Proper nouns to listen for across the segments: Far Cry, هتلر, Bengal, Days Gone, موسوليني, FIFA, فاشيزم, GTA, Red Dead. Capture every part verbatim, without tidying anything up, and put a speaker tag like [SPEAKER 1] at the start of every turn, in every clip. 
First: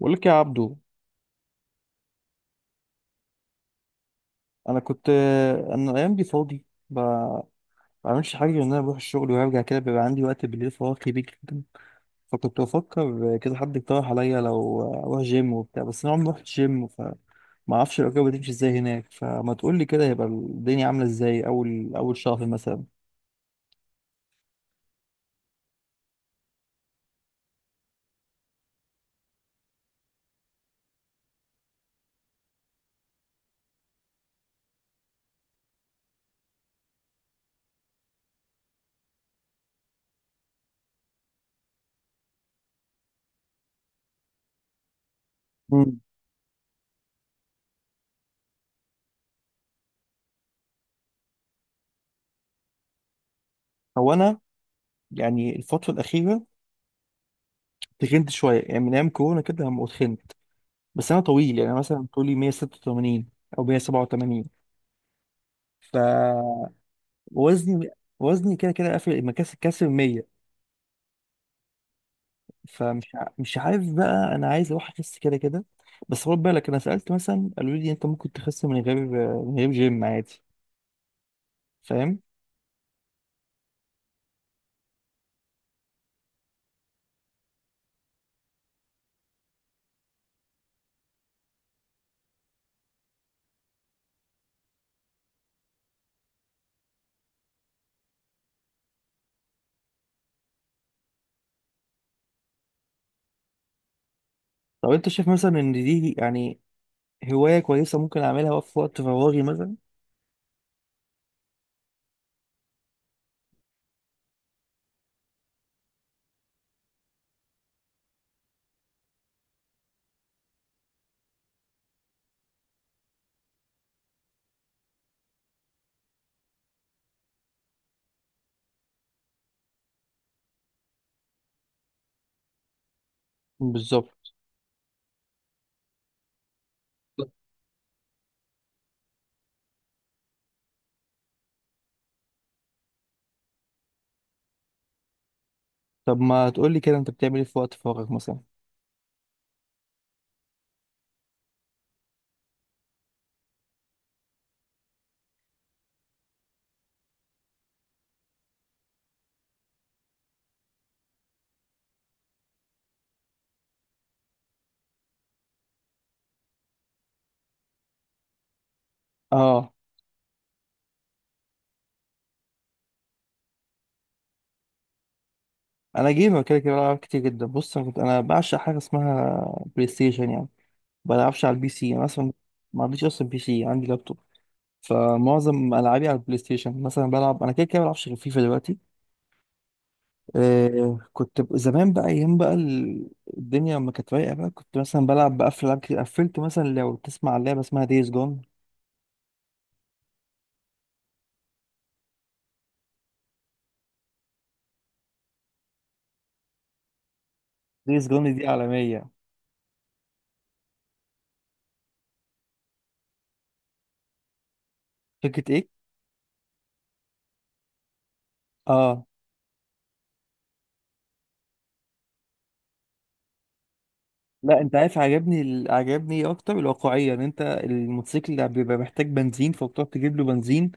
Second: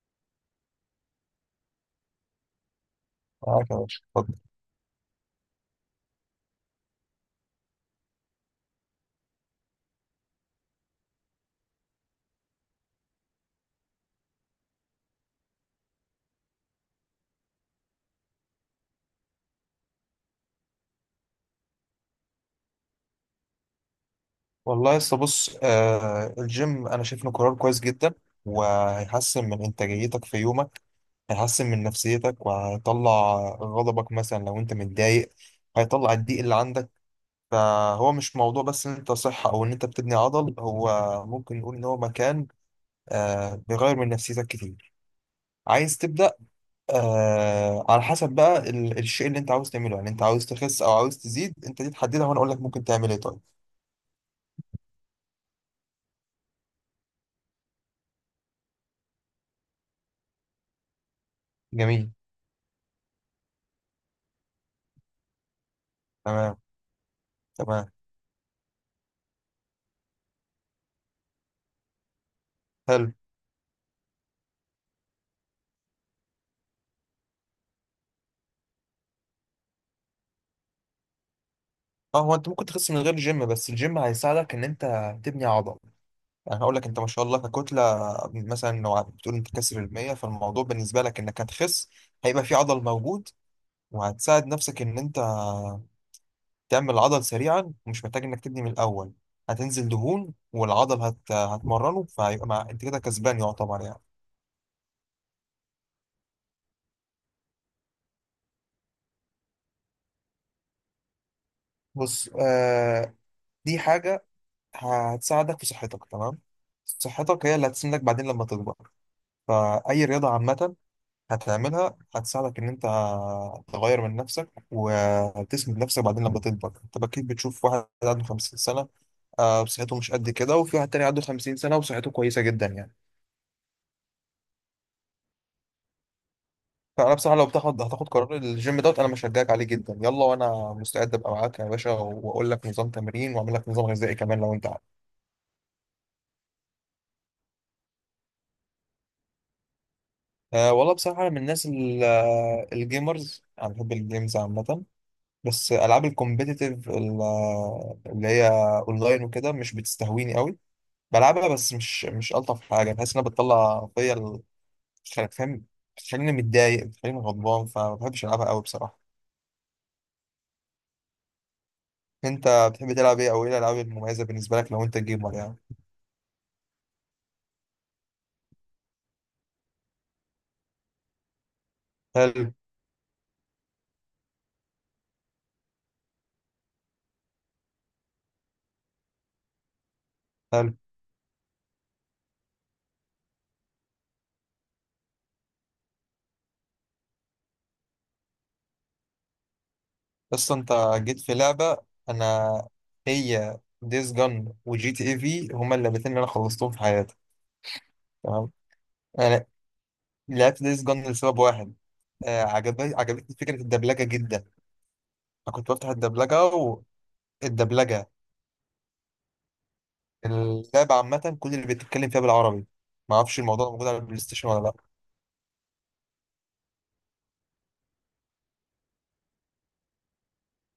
[SPEAKER 1] بقول لك يا عبدو.
[SPEAKER 2] معاك يا باشا، اتفضل.
[SPEAKER 1] انا كنت انا الايام دي فاضي. ب- ما بعملش حاجه غير ان انا بروح الشغل وارجع كده، بيبقى عندي وقت بالليل فراغ كبير جدا. فكنت بفكر كده، حد اقترح عليا لو اروح جيم وبتاع، بس انا عمري ما رحت جيم فما اعرفش الاجابه بتمشي ازاي هناك، فما تقول لي كده هيبقى الدنيا عامله ازاي اول اول شهر مثلا؟
[SPEAKER 2] والله لسه بص آه الجيم، انا شايف انه قرار كويس جدا، وهيحسن من انتاجيتك في يومك، هيحسن من نفسيتك وهيطلع غضبك مثلا لو انت متضايق، هيطلع الضيق اللي عندك. فهو مش موضوع بس ان انت صحة او ان انت بتبني عضل، هو ممكن نقول ان هو مكان آه بيغير من نفسيتك كتير. عايز
[SPEAKER 1] مم.
[SPEAKER 2] تبدأ؟ آه، على حسب بقى ال- الشيء اللي انت عاوز تعمله، يعني انت عاوز تخس او عاوز تزيد، انت دي تحددها وانا اقول لك ممكن تعمل ايه. طيب،
[SPEAKER 1] هو انا يعني الفتره الاخيره تخنت شويه، يعني من ايام كورونا كده لما اتخنت. بس انا طويل يعني، مثلا
[SPEAKER 2] جميل.
[SPEAKER 1] طولي مية ستة وتمانين او مية سبعة وتمانين.
[SPEAKER 2] تمام.
[SPEAKER 1] وزني
[SPEAKER 2] تمام.
[SPEAKER 1] وزني كده كده قافل مكاسب كاسر مية. فمش
[SPEAKER 2] حلو.
[SPEAKER 1] ع- مش عارف بقى، انا عايز اروح اخس كده كده. بس خد بالك، انا سالت مثلا قالوا لي انت ممكن تخس من غير، من غير جيم عادي. فاهم؟
[SPEAKER 2] اه، هو انت ممكن تخس من غير الجيم، بس الجيم هيساعدك ان انت تبني عضل. يعني هقول لك انت ما شاء الله ككتله، مثلا لو بتقول انت كسر ال مية، فالموضوع بالنسبه لك انك هتخس، هيبقى في عضل موجود، وهتساعد نفسك ان انت تعمل عضل سريعا ومش محتاج انك تبني من الاول. هتنزل دهون والعضل هت... هتمرنه، فهيبقى مع... انت كده كسبان يعتبر يعني.
[SPEAKER 1] طب انت شايف مثلا ان دي يعني هوايه كويسه ممكن اعملها في وقت فراغي مثلا؟
[SPEAKER 2] بص، آه دي حاجه هتساعدك في صحتك. تمام، صحتك هي اللي هتسندك بعدين لما تكبر، فأي رياضة عامة هتعملها هتساعدك ان انت تغير من نفسك وتسند نفسك بعدين لما تكبر. انت اكيد بتشوف واحد عنده 50 سنه، آه، صحته مش قد كده، وفي واحد تاني عنده 50 سنه وصحته كويسه جدا يعني.
[SPEAKER 1] بالظبط.
[SPEAKER 2] فانا بصراحه لو بتاخد هتاخد قرار الجيم دوت، انا مشجعك عليه جدا، يلا، وانا مستعد ابقى معاك يا باشا واقول لك نظام تمرين واعمل لك نظام غذائي كمان لو انت عايز.
[SPEAKER 1] طب ما تقول لي كده، انت بتعمل ايه في وقت فراغك مثلا؟
[SPEAKER 2] أه والله بصراحه، انا من الناس ال- آه، الجيمرز، انا بحب الجيمز عامه، بس العاب الكومبيتيتيف اللي هي اونلاين وكده مش بتستهويني قوي. بلعبها بس مش مش الطف حاجه، بحس انها بتطلع فيا ال- بتخلي- فاهم، بتخليني متضايق، بتخليني غضبان، فما بحبش العبها قوي بصراحه.
[SPEAKER 1] اه،
[SPEAKER 2] انت بتحب تلعب ايه، او ايه الالعاب المميزه بالنسبه لك لو انت جيمر يعني؟
[SPEAKER 1] انا جيمر كده كده، بلعب كتير جدا. بص، انا كنت انا بعشق حاجه اسمها بلاي ستيشن يعني. ما بلعبش على البي سي انا اصلا،
[SPEAKER 2] حلو.
[SPEAKER 1] ما عنديش اصلا بي سي، عندي لابتوب. فمعظم العابي على البلاي ستيشن. مثلا بلعب انا كده كده بلعبش غير فيفا دلوقتي.
[SPEAKER 2] حلو،
[SPEAKER 1] آه كنت ب- زمان بقى، ايام بقى ال- الدنيا ما كانت رايقه بقى، كنت مثلا بلعب بقفل العاب كتير. قفلت مثلا، لو تسمع عن لعبه اسمها دايز جون.
[SPEAKER 2] بس انت جيت في لعبه، انا هي ديز جن وجي تي اي في هما اللعبتين اللي انا خلصتهم في حياتي.
[SPEAKER 1] دايز جون دي
[SPEAKER 2] تمام.
[SPEAKER 1] عالميه.
[SPEAKER 2] انا لعبت ديز جن لسبب واحد، آه، عجبني عجبتني فكره الدبلجه جدا.
[SPEAKER 1] فكره
[SPEAKER 2] انا
[SPEAKER 1] ايه؟
[SPEAKER 2] كنت بفتح الدبلجه، والدبلجه
[SPEAKER 1] اه،
[SPEAKER 2] اللعبة عامة كل اللي بتتكلم فيها بالعربي. ما اعرفش الموضوع ده موجود على البلاي ستيشن
[SPEAKER 1] لا
[SPEAKER 2] ولا
[SPEAKER 1] انت
[SPEAKER 2] لا.
[SPEAKER 1] عارف، عجبني ال- عجبني إيه اكتر؟ الواقعيه، ان انت الموتوسيكل اللي بيبقى محتاج بنزين فبتروح تجيب له بنزين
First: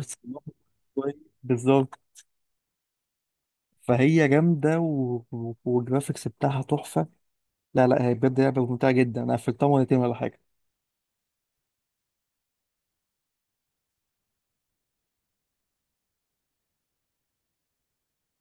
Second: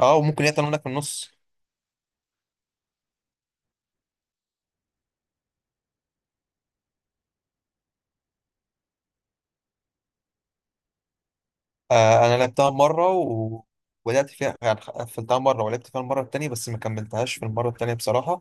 [SPEAKER 2] اه وممكن هي تمرينك في النص.
[SPEAKER 1] بالظبط. فهي جامده، و... و- والجرافيكس بتاعها تحفه. لا لا، هي بجد لعبة ممتعة جدا، أنا قفلتها مرتين ولا حاجة.
[SPEAKER 2] آه انا لعبتها مرة و... ولعبت فيها يعني، قفلتها مرة ولعبت فيها المرة التانية بس ما كملتهاش في المرة التانية بصراحة.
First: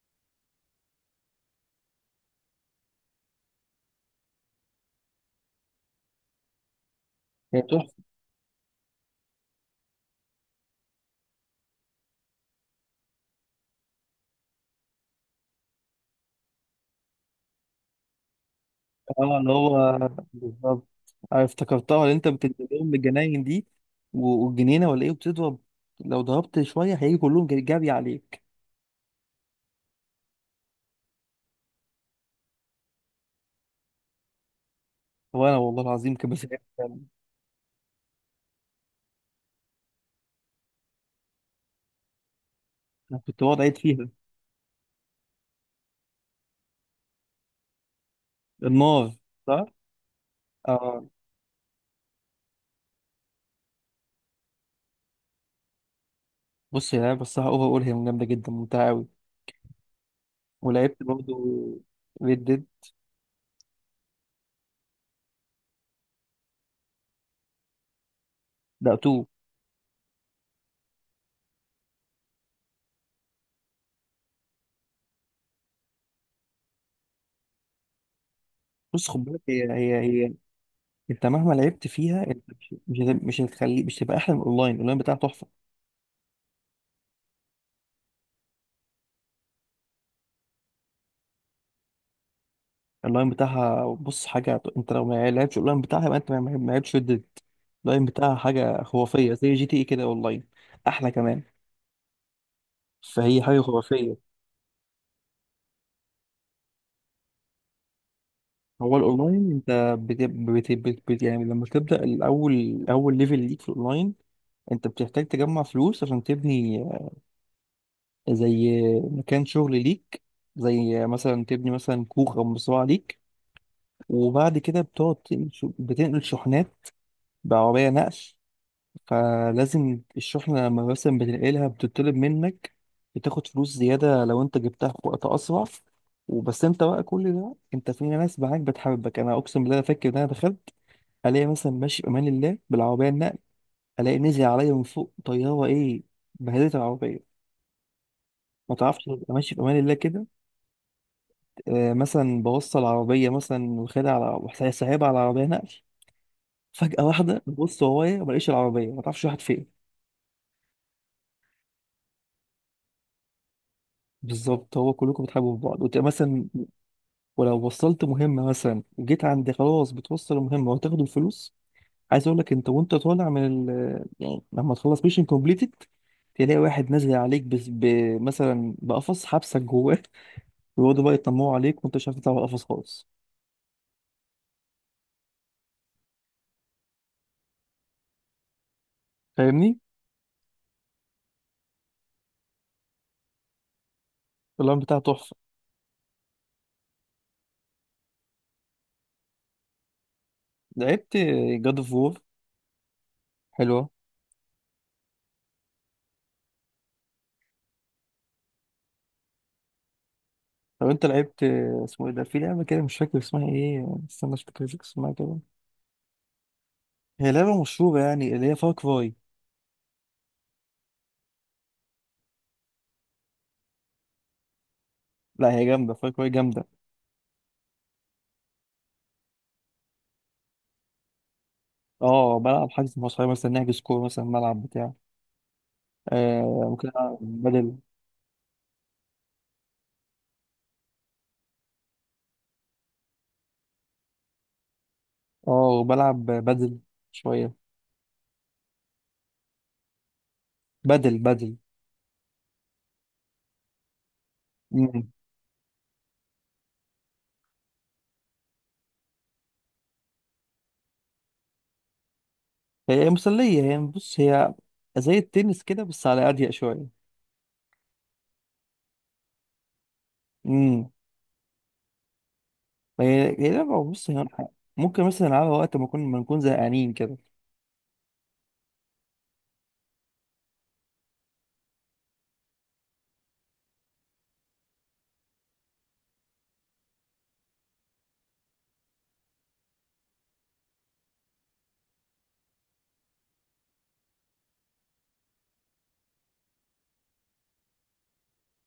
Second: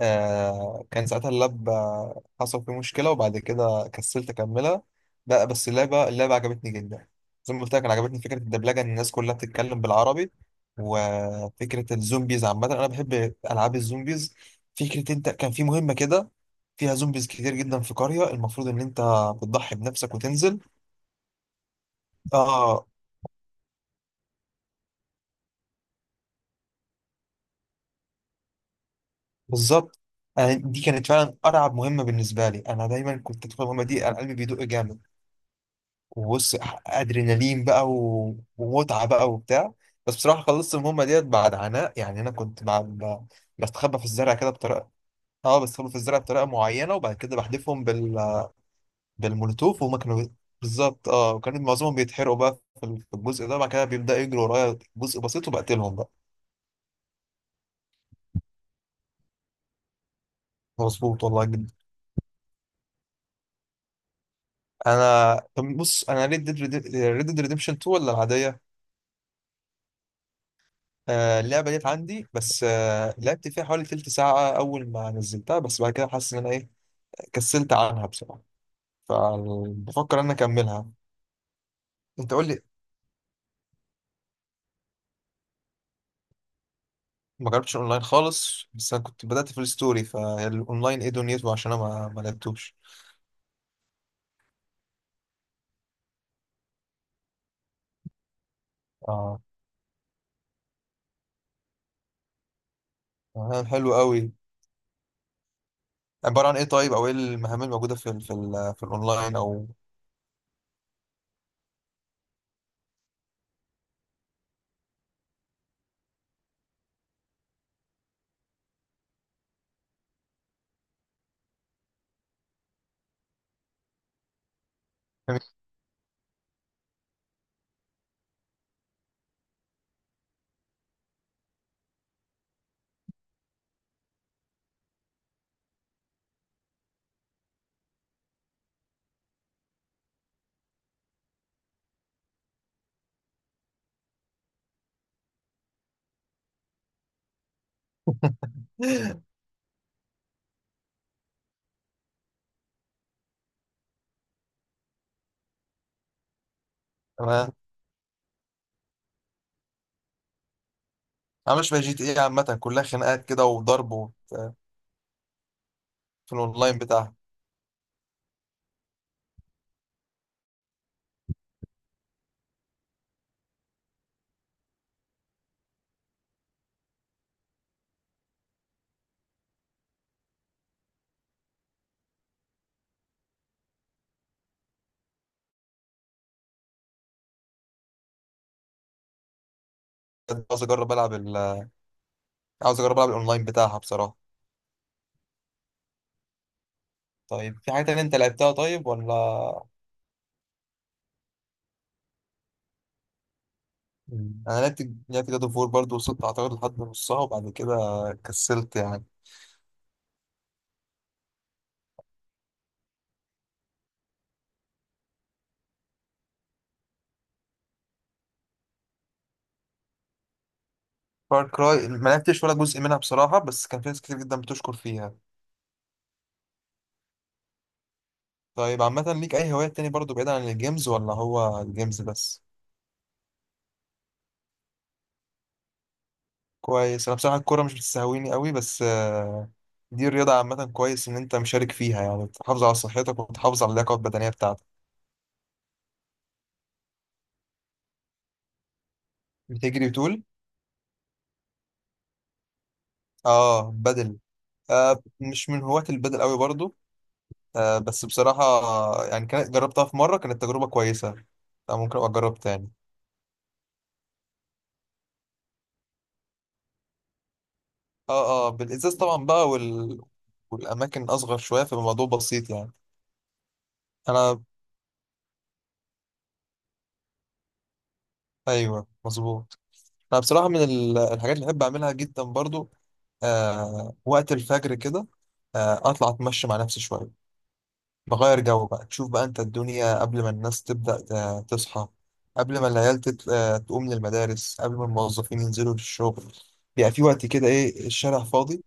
[SPEAKER 2] آه كان ساعتها اللاب آه، حصل فيه مشكلة وبعد كده كسلت أكملها. لا بس اللعبة، اللعبة عجبتني جدا، زي ما
[SPEAKER 1] هي
[SPEAKER 2] قلت لك، أنا
[SPEAKER 1] تحفة.
[SPEAKER 2] عجبتني فكرة الدبلجة إن الناس كلها بتتكلم بالعربي، وفكرة الزومبيز عامة أنا بحب ألعاب الزومبيز. فكرة أنت كان في مهمة كده فيها زومبيز كتير جدا في قرية، المفروض إن أنت
[SPEAKER 1] اه اللي
[SPEAKER 2] بتضحي
[SPEAKER 1] هو.
[SPEAKER 2] بنفسك وتنزل.
[SPEAKER 1] بالظبط، أنا افتكرتها، اللي أنت بتنزل
[SPEAKER 2] آه.
[SPEAKER 1] لهم الجناين دي و- والجنينة ولا إيه، وبتضرب. لو ضربت شوية هيجي كلهم جري جري عليك.
[SPEAKER 2] بالظبط، أنا دي كانت فعلا أرعب مهمة بالنسبة لي، أنا دايما كنت أدخل المهمة دي أنا قلبي بيدق جامد.
[SPEAKER 1] وأنا والله العظيم كان بس.
[SPEAKER 2] وبص، ادرينالين بقى و- ومتعه بقى وبتاع، بس بصراحه خلصت المهمه ديت بعد عناء يعني. انا كنت مع
[SPEAKER 1] أنا
[SPEAKER 2] ب-
[SPEAKER 1] كنت بقعد أعيد
[SPEAKER 2] بستخبى في
[SPEAKER 1] فيها.
[SPEAKER 2] الزرع كده بطريقه، اه بستخبى في الزرع بطريقه معينه، وبعد كده بحدفهم بال...
[SPEAKER 1] النار. صح؟
[SPEAKER 2] بالمولوتوف، وهم كانوا بي-
[SPEAKER 1] اه.
[SPEAKER 2] بالظبط، اه، وكان معظمهم بيتحرقوا بقى في ال- في الجزء ده، بعد كده بيبداوا يجروا ورايا جزء بسيط وبقتلهم بقى.
[SPEAKER 1] بص، يا لعبة الصراحة أوفر أول، هي جامدة جدا ممتعة أوي. ولعبت
[SPEAKER 2] مظبوط
[SPEAKER 1] برضه
[SPEAKER 2] والله جدا.
[SPEAKER 1] ريد ديد.
[SPEAKER 2] انا طب بص انا ريد ديد، ريد ديد ريديمشن تو ولا العاديه؟
[SPEAKER 1] لا تو.
[SPEAKER 2] آه اللعبه ديت عندي، بس آه لعبت فيها حوالي تلت ساعه اول ما نزلتها، بس بعد كده حاسس ان انا ايه، كسلت عنها بصراحة،
[SPEAKER 1] بص خد بالك، هي هي
[SPEAKER 2] فبفكر ان
[SPEAKER 1] هي
[SPEAKER 2] أنا اكملها.
[SPEAKER 1] أنت مهما لعبت فيها،
[SPEAKER 2] انت
[SPEAKER 1] أنت
[SPEAKER 2] قول لي،
[SPEAKER 1] مش مش هت- مش هتخلي مش هتبقى أحلى من الأونلاين. الأونلاين بتاعها تحفة.
[SPEAKER 2] ما جربتش اونلاين خالص، بس انا كنت بدأت في الستوري، فالاونلاين ايه دنيته؟ عشان انا ما ما لعبتوش.
[SPEAKER 1] اللاين بتاعها، بص حاجة، انت لو ما لعبتش اللاين بتاعها يبقى انت ما ما- ما لعبتش ريد. اللاين بتاعها حاجة خرافية،
[SPEAKER 2] اه.
[SPEAKER 1] زي جي تي اي كده اونلاين، احلى كمان. فهي حاجة
[SPEAKER 2] آه، حلو
[SPEAKER 1] خرافية.
[SPEAKER 2] قوي. عبارة عن ايه طيب، او ايه المهام الموجودة في ال في ال في
[SPEAKER 1] هو
[SPEAKER 2] الاونلاين
[SPEAKER 1] الاونلاين
[SPEAKER 2] او؟
[SPEAKER 1] انت بت... بت... بت... بت... يعني لما تبدأ، الاول اول ليفل ليك في الاونلاين، انت بتحتاج تجمع فلوس عشان تبني زي مكان شغل ليك، زي مثلا تبني مثلا كوخ او مزرعة ليك. وبعد كده بتقعد تنقل- بتنقل شحنات بعربية نقل. فلازم الشحنة لما مثلا بتنقلها، بتطلب منك، بتاخد فلوس زيادة لو انت جبتها في وقت أسرع. وبس انت بقى كل ده، انت في ناس معاك بتحبك. انا اقسم بالله، انا فاكر ان انا دخلت، الاقي مثلا ماشي بامان الله بالعربيه النقل، الاقي نزل عليا من فوق طياره ايه، بهدلت العربيه. ما تعرفش، ابقى ماشي بامان الله كده، آه مثلا بوصل العربيه مثلا واخدها، على سايبها على عربيه نقل، فجاه واحده
[SPEAKER 2] انا،
[SPEAKER 1] ببص ورايا ما الاقيش العربيه، ما تعرفش واحد فين.
[SPEAKER 2] انا مش بقى جي تي ايه عامة كلها خناقات كده وضرب وبتاع،
[SPEAKER 1] بالظبط. هو كلكم بتحبوا في بعض، وتبقى
[SPEAKER 2] في
[SPEAKER 1] مثلا،
[SPEAKER 2] الاونلاين بتاعها.
[SPEAKER 1] ولو وصلت مهمة مثلا وجيت عند خلاص بتوصل المهمة وتاخد الفلوس، عايز اقول لك، انت وانت طالع من ال... يعني لما تخلص ميشن كومبليتد، تلاقي واحد نازل عليك، بس ب... مثلا بقفص حبسك جواه ويقعدوا بقى يطمعوا عليك، وانت مش عارف تطلع من القفص خالص. فاهمني؟
[SPEAKER 2] عاوز اجرب العب ال... عاوز اجرب العب الاونلاين بتاعها بصراحة.
[SPEAKER 1] اللعبة بتاعها تحفة.
[SPEAKER 2] طيب في حاجة تانية انت لعبتها طيب ولا؟
[SPEAKER 1] لعبت جاد اوف وور، حلوة.
[SPEAKER 2] مم. انا لعبت لعبت جاد اوف وور برضه، وصلت اعتقد لحد نصها وبعد كده كسلت يعني.
[SPEAKER 1] لو انت لعبت، اسمه ايه ده، في لعبة كده مش فاكر اسمها ايه، استنى، مش فاكر اسمها كده، هي لعبة مشهورة يعني، اللي هي فار كراي.
[SPEAKER 2] فار كراي ما لعبتش ولا جزء منها بصراحة، بس كان في ناس كتير جدا بتشكر فيها.
[SPEAKER 1] لا هي جامدة، فار كراي جامدة.
[SPEAKER 2] طيب عامة ليك أي هوايات تاني برضه بعيد عن الجيمز ولا هو الجيمز
[SPEAKER 1] اه
[SPEAKER 2] بس؟
[SPEAKER 1] بلعب حجز مع صحابي، مثلا نحجز كورة مثلا، ملعب بتاع. آه، ممكن
[SPEAKER 2] كويس. أنا
[SPEAKER 1] ألعب
[SPEAKER 2] بصراحة الكورة مش
[SPEAKER 1] بدل.
[SPEAKER 2] بتستهويني قوي، بس آه، دي الرياضة عامة، كويس إن أنت مشارك فيها يعني، بتحافظ على صحتك وبتحافظ على اللياقة البدنية بتاعتك.
[SPEAKER 1] اه بلعب بدل شوية.
[SPEAKER 2] بتجري وتقول.
[SPEAKER 1] بدل بدل.
[SPEAKER 2] آه بدل. آه
[SPEAKER 1] مم.
[SPEAKER 2] مش من هواة البدل قوي برضه، آه، بس بصراحة، يعني كانت جربتها في مرة كانت تجربة كويسة، آه، ممكن أبقى أجرب تاني.
[SPEAKER 1] هي مسلية. هي بص هي زي التنس كده، بس على أضيق شوية.
[SPEAKER 2] اه اه، بالإزاز طبعا بقى وال...
[SPEAKER 1] امم.
[SPEAKER 2] والأماكن أصغر شوية، فالموضوع بسيط يعني.
[SPEAKER 1] هي هي لعبة بص هي
[SPEAKER 2] أنا.
[SPEAKER 1] ممكن مثلا ألعبها وقت ما نكون ما نكون زهقانين كده.
[SPEAKER 2] أيوه مظبوط، أنا بصراحة من ال- الحاجات اللي بحب أعملها جدا برضو، آه وقت الفجر كده، آه أطلع أتمشى مع نفسي شوية، بغير جو بقى، تشوف بقى أنت الدنيا قبل ما الناس تبدأ ت- تصحى، قبل ما العيال تت... آه، تقوم للمدارس، قبل ما الموظفين ينزلوا للشغل، بيبقى في وقت كده إيه الشارع فاضي،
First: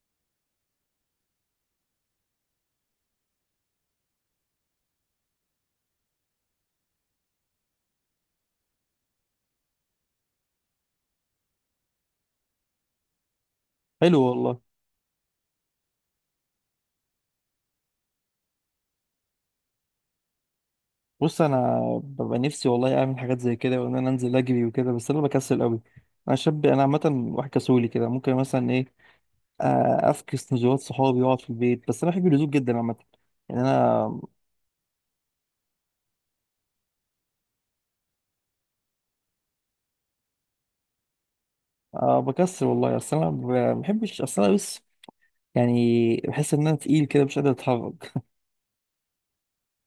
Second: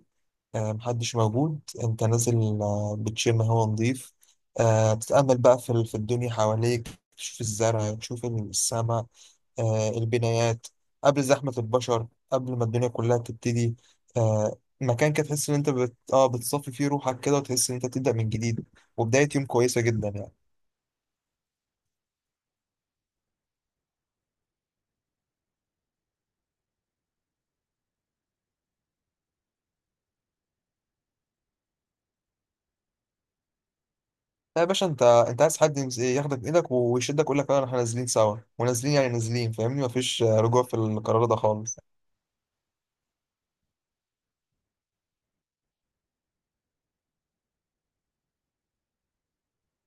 [SPEAKER 2] آه، محدش موجود، انت نازل آه، بتشم هوا نضيف، آه، بتتأمل بقى في ال- في الدنيا حواليك، تشوف الزرع، تشوف السماء، آه، البنايات، قبل زحمة البشر، قبل ما الدنيا كلها تبتدي.
[SPEAKER 1] حلو
[SPEAKER 2] آه،
[SPEAKER 1] والله.
[SPEAKER 2] مكان كده تحس ان انت بت... اه بتصفي فيه روحك كده، وتحس ان انت بتبدأ من جديد، وبداية يوم كويسة جدا يعني.
[SPEAKER 1] بص أنا ببقى نفسي والله أعمل حاجات زي كده، وإن أنا أنزل أجري وكده، بس أنا بكسل أوي. أنا شاب، أنا عامة واحد كسولي كده. ممكن مثلا إيه، آه، افكس نزولات صحابي واقعد في البيت. بس انا بحب الهدوء جدا عامه، يعني انا،
[SPEAKER 2] لا يا باشا، انت انت عايز حد يمس- ياخدك بايدك ويشدك، يقول لك يلا احنا نازلين سوا، ونازلين يعني نازلين، فاهمني، مفيش آه، رجوع في القرار ده خالص.
[SPEAKER 1] آه، بكسر والله. اصل انا ب- ما بحبش، اصل انا بس يعني بحس ان انا تقيل كده، مش قادر اتحرك.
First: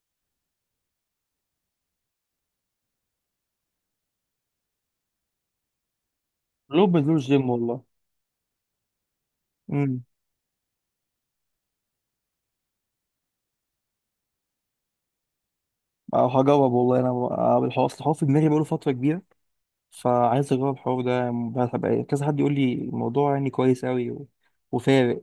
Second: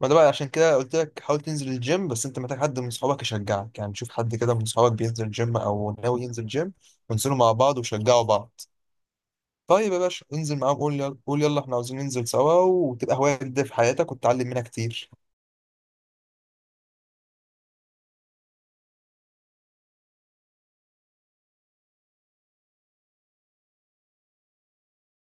[SPEAKER 2] ما ده بقى عشان كده قلت لك حاول تنزل الجيم، بس انت محتاج حد من صحابك يشجعك، يعني شوف حد كده من صحابك بينزل جيم او ناوي ينزل جيم،
[SPEAKER 1] لو بنزول
[SPEAKER 2] وانزلوا
[SPEAKER 1] جيم
[SPEAKER 2] مع بعض
[SPEAKER 1] والله.
[SPEAKER 2] وشجعوا بعض. طيب يا
[SPEAKER 1] امم.
[SPEAKER 2] باشا انزل معاهم، قول يلا، قول يلا احنا عاوزين ننزل سوا، وتبقى هواية جديدة في حياتك وتتعلم منها كتير.
[SPEAKER 1] او هجرب والله انا، آه، الحوار، اصل الحوار في دماغي بقاله فتره كبيره، فعايز اجرب الحوار ده يعني، بقى- هبقى- كذا حد يقول لي الموضوع يعني كويس قوي و... وفارق.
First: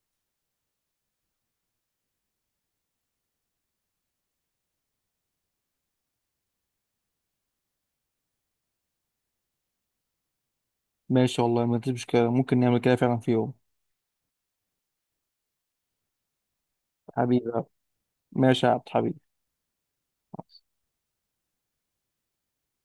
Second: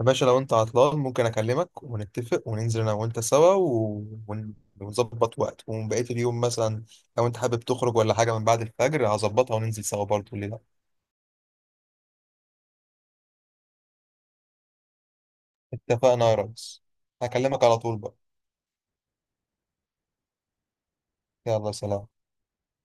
[SPEAKER 2] يا باشا لو انت عطلان ممكن اكلمك ونتفق وننزل انا وانت سوا و... ون- ونظبط وقت، وبقية اليوم مثلا لو انت حابب تخرج ولا حاجة من بعد الفجر هظبطها وننزل سوا برضه، ليه لا.
[SPEAKER 1] ماشي والله ما فيش مشكله، ممكن نعمل كده فعلا في يوم.
[SPEAKER 2] اتفقنا يا ريس.
[SPEAKER 1] حبيبي.
[SPEAKER 2] هكلمك على طول بقى.
[SPEAKER 1] ماشي يا عبد حبيبي.
[SPEAKER 2] يلا سلام.